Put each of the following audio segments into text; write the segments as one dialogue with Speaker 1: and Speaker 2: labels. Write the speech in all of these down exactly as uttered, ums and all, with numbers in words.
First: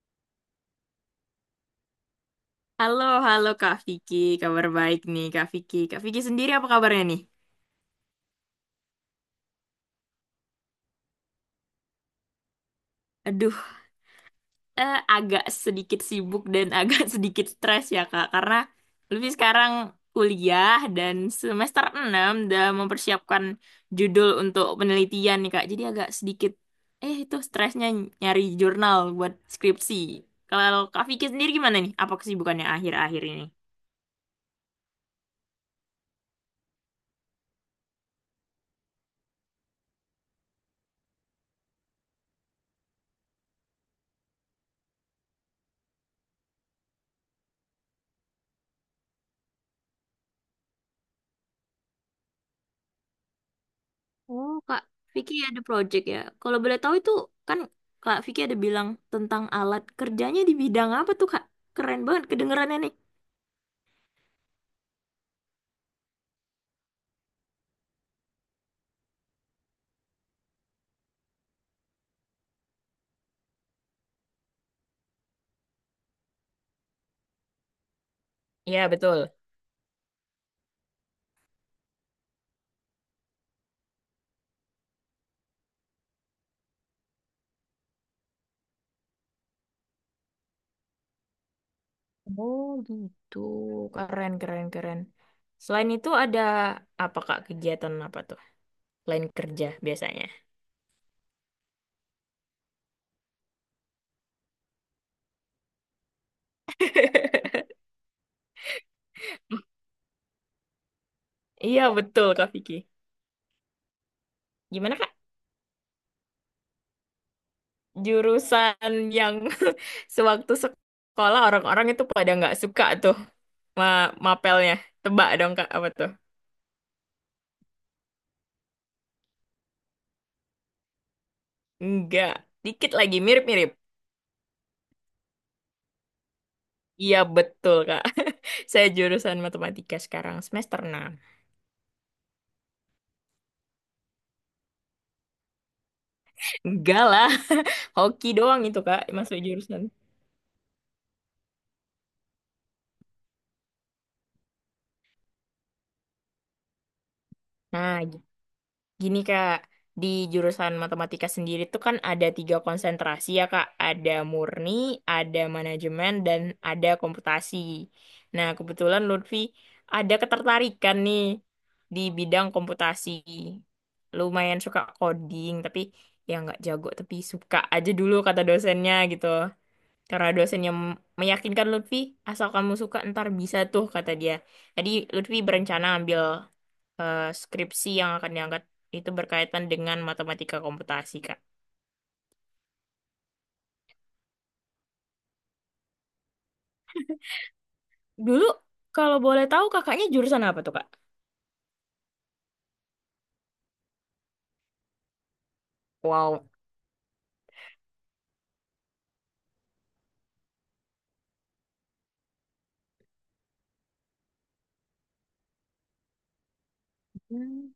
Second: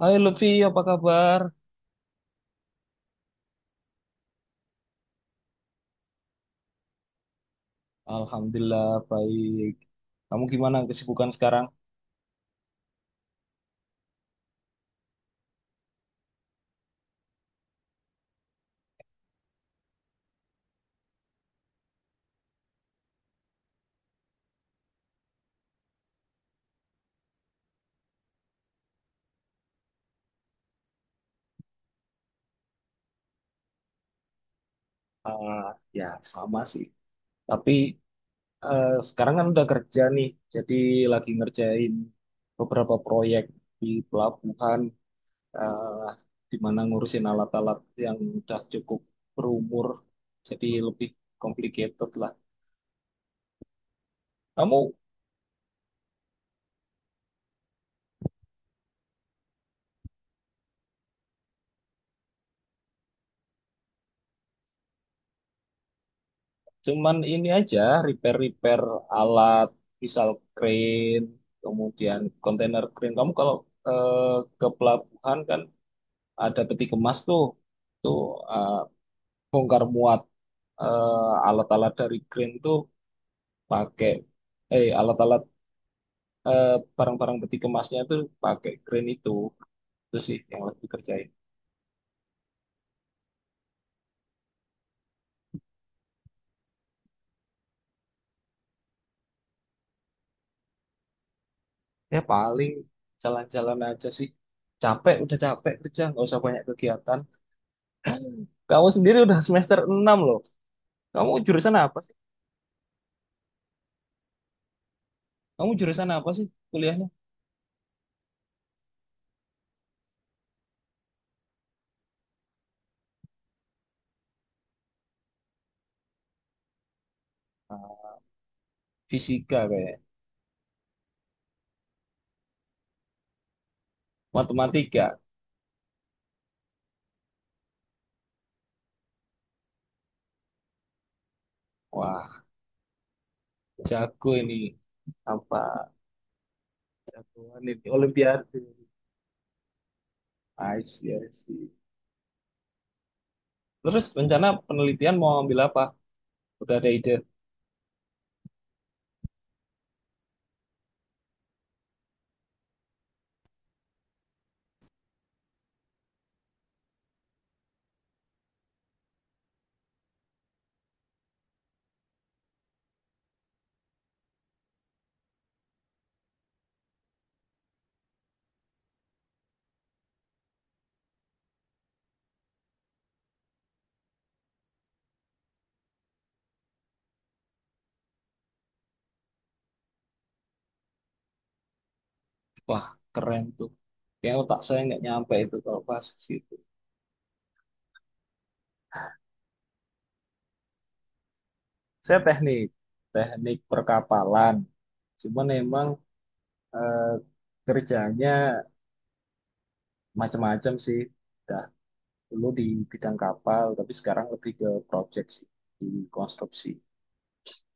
Speaker 1: Hai Lutfi, apa kabar?
Speaker 2: Halo, halo Kak Vicky. Kabar baik nih Kak Vicky. Kak Vicky sendiri apa kabarnya nih?
Speaker 1: Alhamdulillah baik. Kamu gimana kesibukan sekarang?
Speaker 2: Aduh, eh, agak sedikit sibuk dan agak sedikit stres ya Kak. Karena lebih sekarang kuliah dan semester enam udah mempersiapkan judul untuk penelitian nih Kak. Jadi agak sedikit, eh itu stresnya nyari jurnal buat skripsi. Kalau Kak Vicky sendiri gimana nih? Apa kesibukannya akhir-akhir ini?
Speaker 1: Ah, ya sama sih. Tapi eh, sekarang kan udah kerja nih, jadi lagi ngerjain beberapa proyek di pelabuhan, eh di mana ngurusin alat-alat yang udah cukup berumur, jadi lebih complicated lah.
Speaker 2: Oh, Kak
Speaker 1: Kamu
Speaker 2: Vicky ada project ya. Kalau boleh tahu itu kan Kak Vicky ada bilang tentang alat kerjanya di bidang apa tuh, Kak? Keren banget kedengerannya nih.
Speaker 1: Cuman ini aja, repair-repair alat, misal crane, kemudian kontainer crane. Kamu kalau eh, ke pelabuhan kan ada peti kemas tuh, tuh eh,
Speaker 2: Iya, betul.
Speaker 1: bongkar muat eh, alat-alat dari crane tuh pakai, eh alat-alat eh, barang-barang peti kemasnya tuh pakai crane itu. Itu sih yang lagi kerjain.
Speaker 2: Oh, gitu. Keren, keren, keren. Selain itu ada apa, Kak, kegiatan apa tuh? Selain kerja biasanya.
Speaker 1: Ya paling jalan-jalan aja sih. Capek, udah capek kerja, nggak usah banyak kegiatan. Kamu sendiri udah semester enam loh. Kamu jurusan
Speaker 2: Iya,
Speaker 1: apa sih?
Speaker 2: betul, Kak Vicky. Gimana, Kak?
Speaker 1: Kamu jurusan apa sih kuliahnya?
Speaker 2: Jurusan yang sewaktu sekolah orang-orang itu pada nggak suka tuh ma mapelnya. Tebak dong, Kak, apa tuh?
Speaker 1: Ah, Fisika kayak
Speaker 2: Enggak, dikit lagi mirip-mirip.
Speaker 1: matematika.
Speaker 2: Iya betul Kak. Saya jurusan matematika sekarang semester enam.
Speaker 1: Wah, jago ini apa?
Speaker 2: Enggak lah,
Speaker 1: Jagoan ini
Speaker 2: hoki
Speaker 1: Olimpiade.
Speaker 2: doang itu Kak masuk jurusan.
Speaker 1: I see, I see. Terus rencana penelitian mau ambil apa? Udah ada ide?
Speaker 2: Nah, gitu. Gini Kak, di jurusan matematika sendiri tuh kan ada tiga konsentrasi ya Kak. Ada murni, ada manajemen, dan ada komputasi. Nah, kebetulan Lutfi ada ketertarikan nih di bidang komputasi. Lumayan suka coding, tapi ya nggak jago, tapi suka aja dulu kata dosennya gitu. Karena dosennya meyakinkan Lutfi, asal kamu suka ntar bisa tuh kata dia. Tadi Lutfi berencana ambil eh, skripsi yang akan diangkat itu berkaitan dengan matematika komputasi, Kak.
Speaker 1: Wah, keren tuh. Kayaknya otak saya nggak nyampe itu kalau pas ke situ.
Speaker 2: Dulu, kalau boleh tahu kakaknya jurusan apa tuh, Kak?
Speaker 1: Saya teknik, teknik perkapalan. Cuman emang
Speaker 2: Wow.
Speaker 1: eh, kerjanya macam-macam sih. Ada dulu di bidang kapal, tapi sekarang lebih ke project sih, di konstruksi.
Speaker 2: Hmm,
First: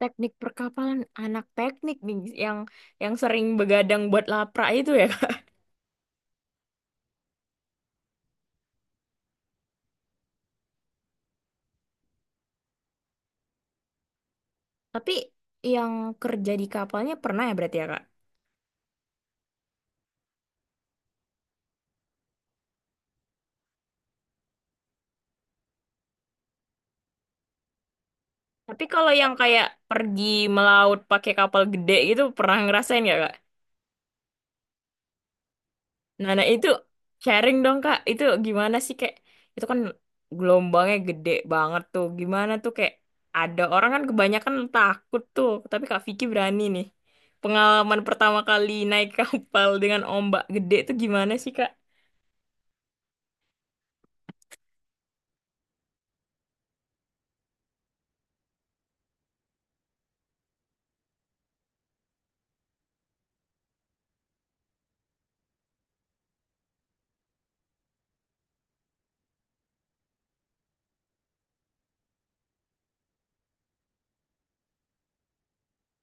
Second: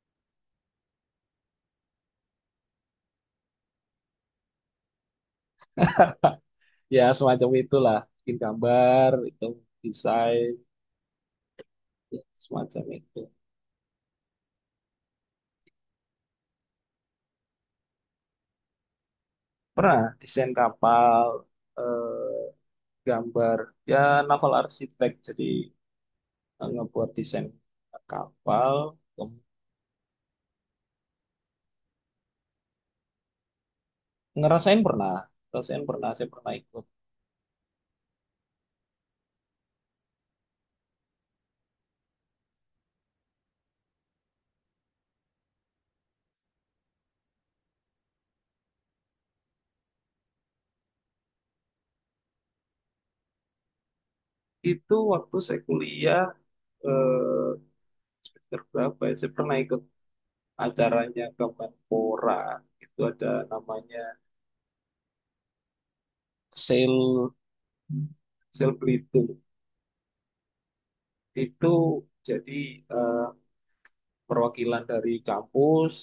Speaker 2: teknik perkapalan anak teknik nih yang yang sering begadang buat lapra itu ya, Kak.
Speaker 1: Ya, semacam itulah. Bikin gambar, itu desain, ya, semacam itu.
Speaker 2: Tapi yang kerja di kapalnya pernah ya berarti ya, Kak?
Speaker 1: Pernah desain kapal, eh, gambar, ya naval arsitek, jadi eh, ngebuat desain kapal.
Speaker 2: Tapi kalau yang
Speaker 1: Kem-
Speaker 2: kayak pergi melaut pakai kapal gede gitu pernah ngerasain nggak, Kak?
Speaker 1: Ngerasain pernah, ngerasain pernah, saya
Speaker 2: Nah, nah
Speaker 1: pernah
Speaker 2: itu
Speaker 1: ikut.
Speaker 2: sharing dong Kak. Itu gimana sih kayak itu kan gelombangnya gede banget tuh. Gimana tuh kayak ada orang kan kebanyakan takut tuh, tapi Kak Vicky berani nih. Pengalaman pertama kali naik kapal dengan ombak gede itu gimana sih Kak?
Speaker 1: Itu waktu saya kuliah, eh, semester berapa ya, saya pernah ikut acaranya Kemenpora, itu ada namanya Sel Sel Belitung itu jadi eh, perwakilan dari kampus,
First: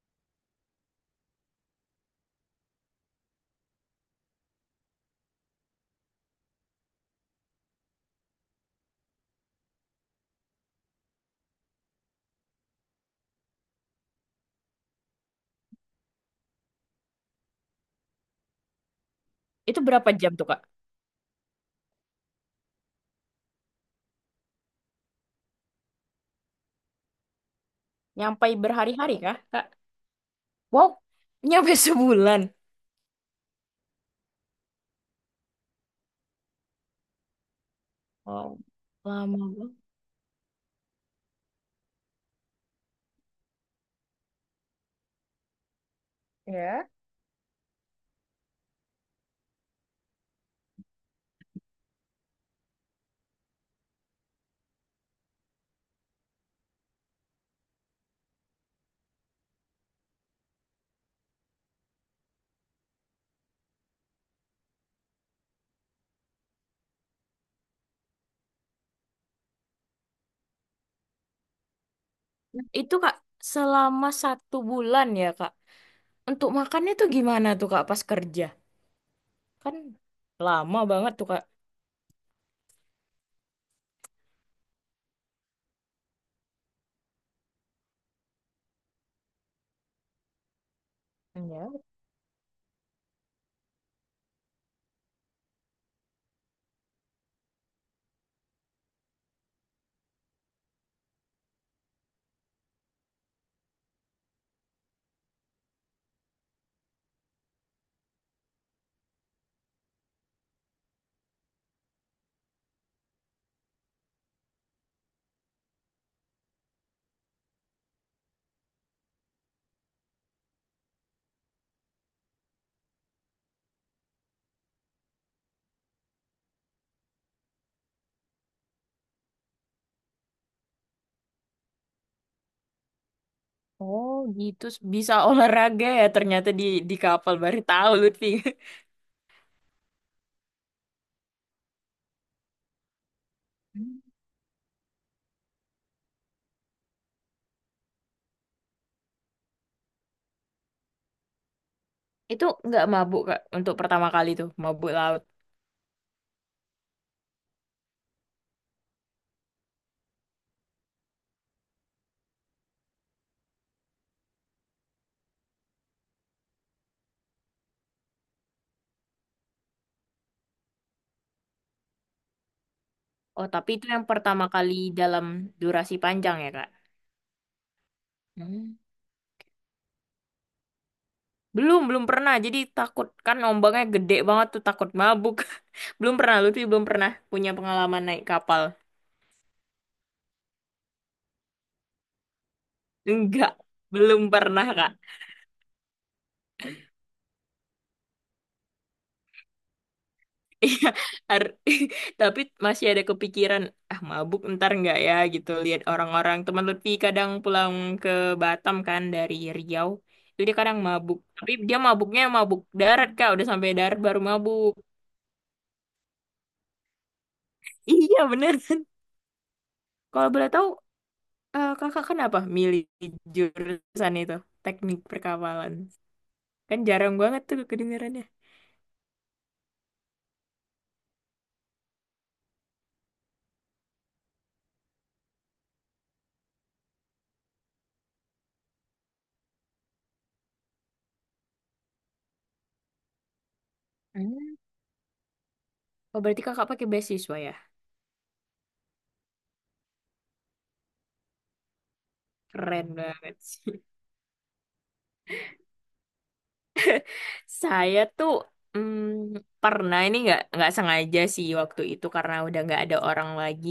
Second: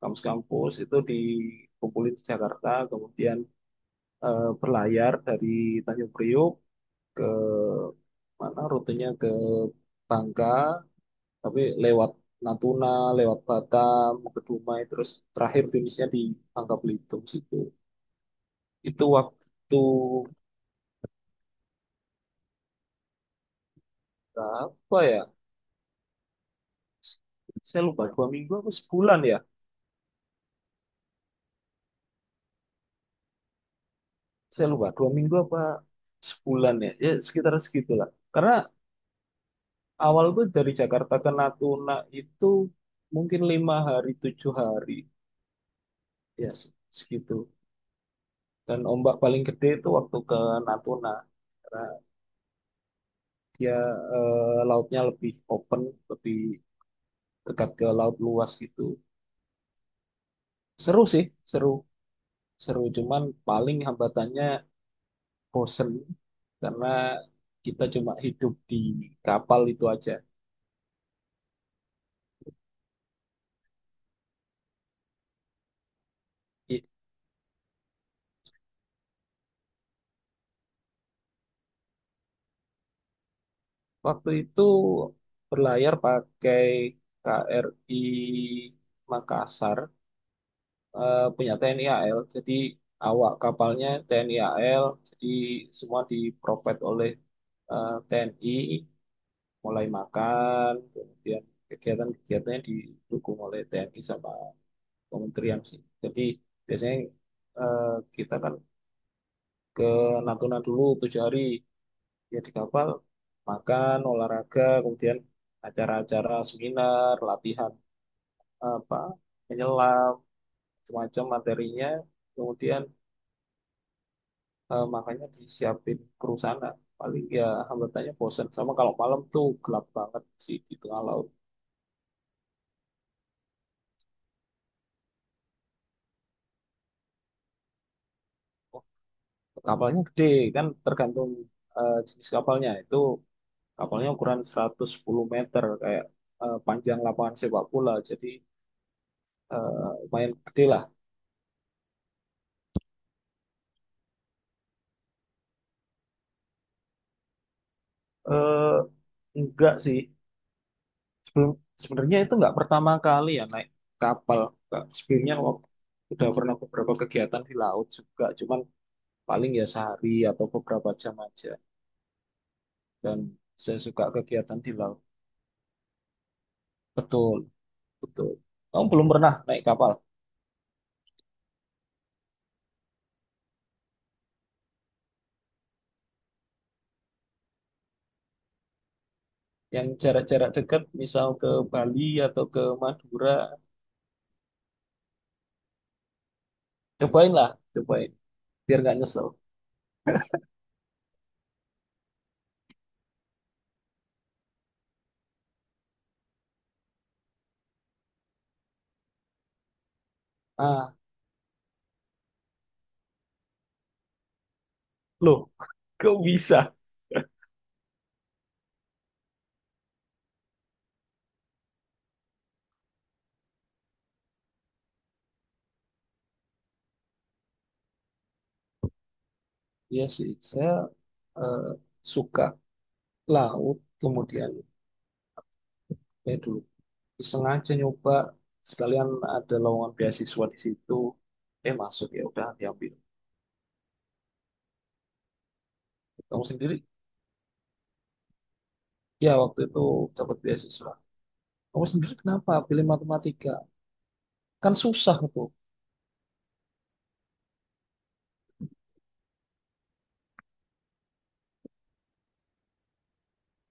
Speaker 1: kampus-kampus itu dikumpulin di Jakarta, kemudian eh, berlayar dari Tanjung Priok ke mana rutenya ke Bangka, tapi lewat Natuna, lewat Batam, ke Dumai, terus terakhir finishnya di Bangka Belitung situ. Itu waktu
Speaker 2: Itu berapa jam tuh Kak?
Speaker 1: berapa ya? Saya lupa dua
Speaker 2: Nyampai
Speaker 1: minggu apa
Speaker 2: berhari-hari
Speaker 1: sebulan
Speaker 2: kah
Speaker 1: ya?
Speaker 2: Kak? Wow, nyampe sebulan.
Speaker 1: Saya lupa dua minggu apa sebulan ya, ya sekitar segitulah, karena
Speaker 2: Wow, lama banget.
Speaker 1: awal gue dari Jakarta ke Natuna itu mungkin lima hari tujuh hari ya se-
Speaker 2: Ya.
Speaker 1: segitu, dan ombak paling gede itu waktu ke Natuna, karena dia eh, lautnya lebih open, lebih dekat ke laut luas gitu. Seru sih, seru, seru, cuman paling hambatannya bosen karena kita cuma hidup di kapal itu aja.
Speaker 2: Nah, itu Kak selama satu bulan ya Kak. Untuk makannya tuh gimana tuh Kak pas kerja? Kan lama banget tuh, Kak.
Speaker 1: Waktu itu berlayar pakai K R I Makassar, eh, punya
Speaker 2: Ya.
Speaker 1: T N I A L. Jadi awak kapalnya T N I A L, jadi semua diprovide oleh eh, T N I, mulai makan, kemudian kegiatan-kegiatannya didukung oleh T N I sama kementerian sih. Jadi biasanya eh, kita kan ke Natuna dulu tujuh hari. Ya di kapal makan olahraga kemudian acara-acara seminar latihan apa menyelam semacam materinya, kemudian eh, makanya disiapin kru sana. Paling ya hambatannya bosen sama kalau malam tuh gelap banget sih di tengah laut.
Speaker 2: Oh, gitu. Bisa olahraga ya ternyata di di kapal. Baru tahu Lutfi.
Speaker 1: Oh, kapalnya gede kan tergantung eh, jenis kapalnya itu.
Speaker 2: Hmm.
Speaker 1: Kapalnya ukuran seratus sepuluh meter kayak eh, panjang lapangan sepak bola, jadi eh, lumayan gede lah.
Speaker 2: Itu nggak mabuk, Kak, untuk pertama kali tuh, mabuk laut.
Speaker 1: Eh, enggak sih. Sebelum Sebenarnya itu nggak pertama kali ya naik kapal. Nggak, sebelumnya wak- udah pernah beberapa kegiatan di laut juga, cuman paling ya sehari atau beberapa jam aja. Dan
Speaker 2: Oh, tapi
Speaker 1: saya
Speaker 2: itu
Speaker 1: suka
Speaker 2: yang pertama
Speaker 1: kegiatan di
Speaker 2: kali
Speaker 1: laut.
Speaker 2: dalam durasi panjang ya, Kak?
Speaker 1: Betul, betul.
Speaker 2: Hmm.
Speaker 1: Kamu belum pernah naik kapal?
Speaker 2: Belum, belum pernah. Jadi takut kan ombaknya gede banget tuh, takut mabuk. Belum pernah, Lutfi belum pernah punya pengalaman naik kapal.
Speaker 1: Yang jarak-jarak dekat, misal ke Bali atau ke Madura,
Speaker 2: Enggak, belum pernah, Kak.
Speaker 1: cobain lah, cobain. Biar nggak nyesel.
Speaker 2: Iya, har- tapi masih ada kepikiran, ah mabuk ntar nggak ya gitu. Lihat orang-orang teman Lutfi kadang pulang ke Batam kan dari Riau, itu dia kadang
Speaker 1: Ah,
Speaker 2: mabuk. Tapi dia mabuknya mabuk darat kak, udah sampai darat baru mabuk.
Speaker 1: loh, kok bisa?
Speaker 2: Iya bener. Kalau boleh tahu, eh, kakak kenapa milih jurusan itu, teknik perkapalan? Kan jarang banget tuh kedengarannya.
Speaker 1: Iya sih, saya eh, suka laut, kemudian eh, dulu sengaja nyoba sekalian ada lowongan beasiswa di situ, eh masuk ya udah diambil.
Speaker 2: Hmm. Oh berarti
Speaker 1: Kamu
Speaker 2: kakak
Speaker 1: sendiri
Speaker 2: pakai beasiswa ya?
Speaker 1: ya waktu itu dapat beasiswa, kamu sendiri kenapa pilih
Speaker 2: Keren banget.
Speaker 1: matematika, kan susah itu.
Speaker 2: Saya tuh mm, pernah ini nggak nggak sengaja sih waktu itu karena udah nggak ada orang lagi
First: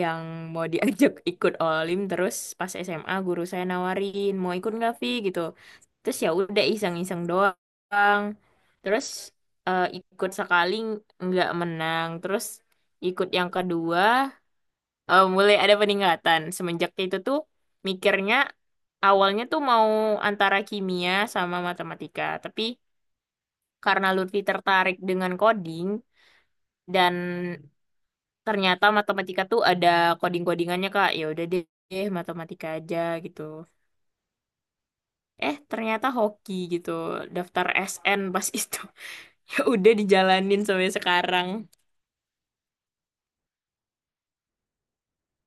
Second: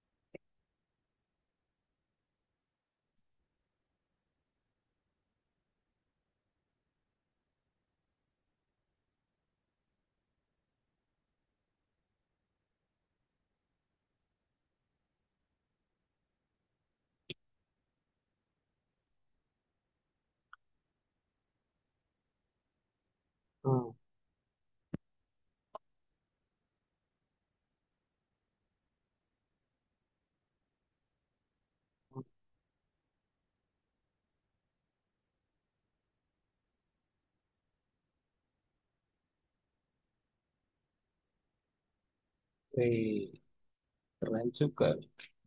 Speaker 2: yang mau diajak ikut olim terus pas S M A guru saya nawarin mau ikut nggak Vi gitu terus ya udah iseng-iseng doang terus eh, ikut sekali nggak menang terus ikut yang kedua eh, mulai ada peningkatan semenjak itu tuh mikirnya awalnya tuh mau antara kimia sama matematika tapi
Speaker 1: Hmm.
Speaker 2: karena Lutfi tertarik dengan coding dan ternyata matematika tuh ada coding-codingannya Kak. Ya udah deh, eh, matematika aja gitu. Eh, ternyata hoki gitu. Daftar S N pas itu. Ya udah dijalanin sampai sekarang.
Speaker 1: Oke, keren juga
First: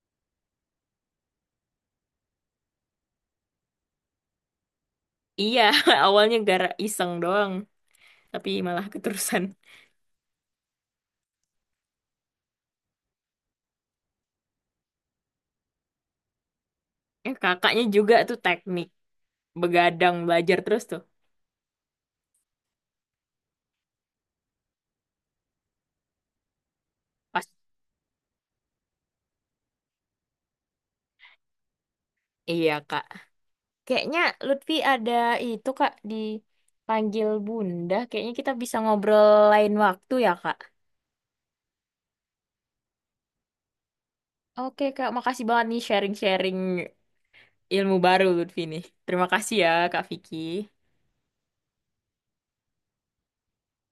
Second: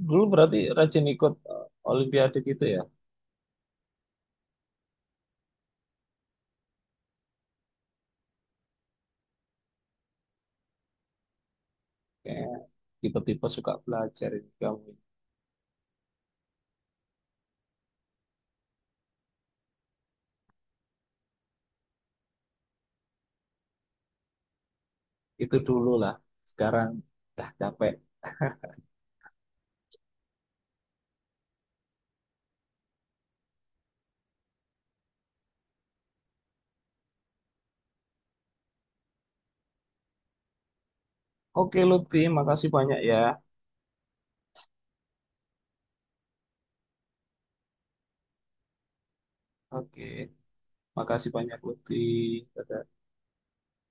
Speaker 1: dulu berarti rajin ikut eh, olimpiade gitu ya.
Speaker 2: Iya, awalnya gara iseng doang, tapi malah keterusan.
Speaker 1: Kayak tipe-tipe suka belajar ini kamu.
Speaker 2: Eh, kakaknya juga tuh teknik begadang belajar terus tuh.
Speaker 1: Itu dulu lah, sekarang
Speaker 2: Pas
Speaker 1: dah capek.
Speaker 2: iya, Kak. Kayaknya Lutfi ada itu Kak dipanggil Bunda. Kayaknya kita bisa ngobrol lain waktu ya Kak.
Speaker 1: Oke Lutfi, makasih banyak ya.
Speaker 2: Oke Kak, makasih banget nih sharing-sharing ilmu baru Lutfi nih. Terima kasih ya Kak
Speaker 1: Oke,
Speaker 2: Vicky.
Speaker 1: makasih banyak Lutfi. Dadah.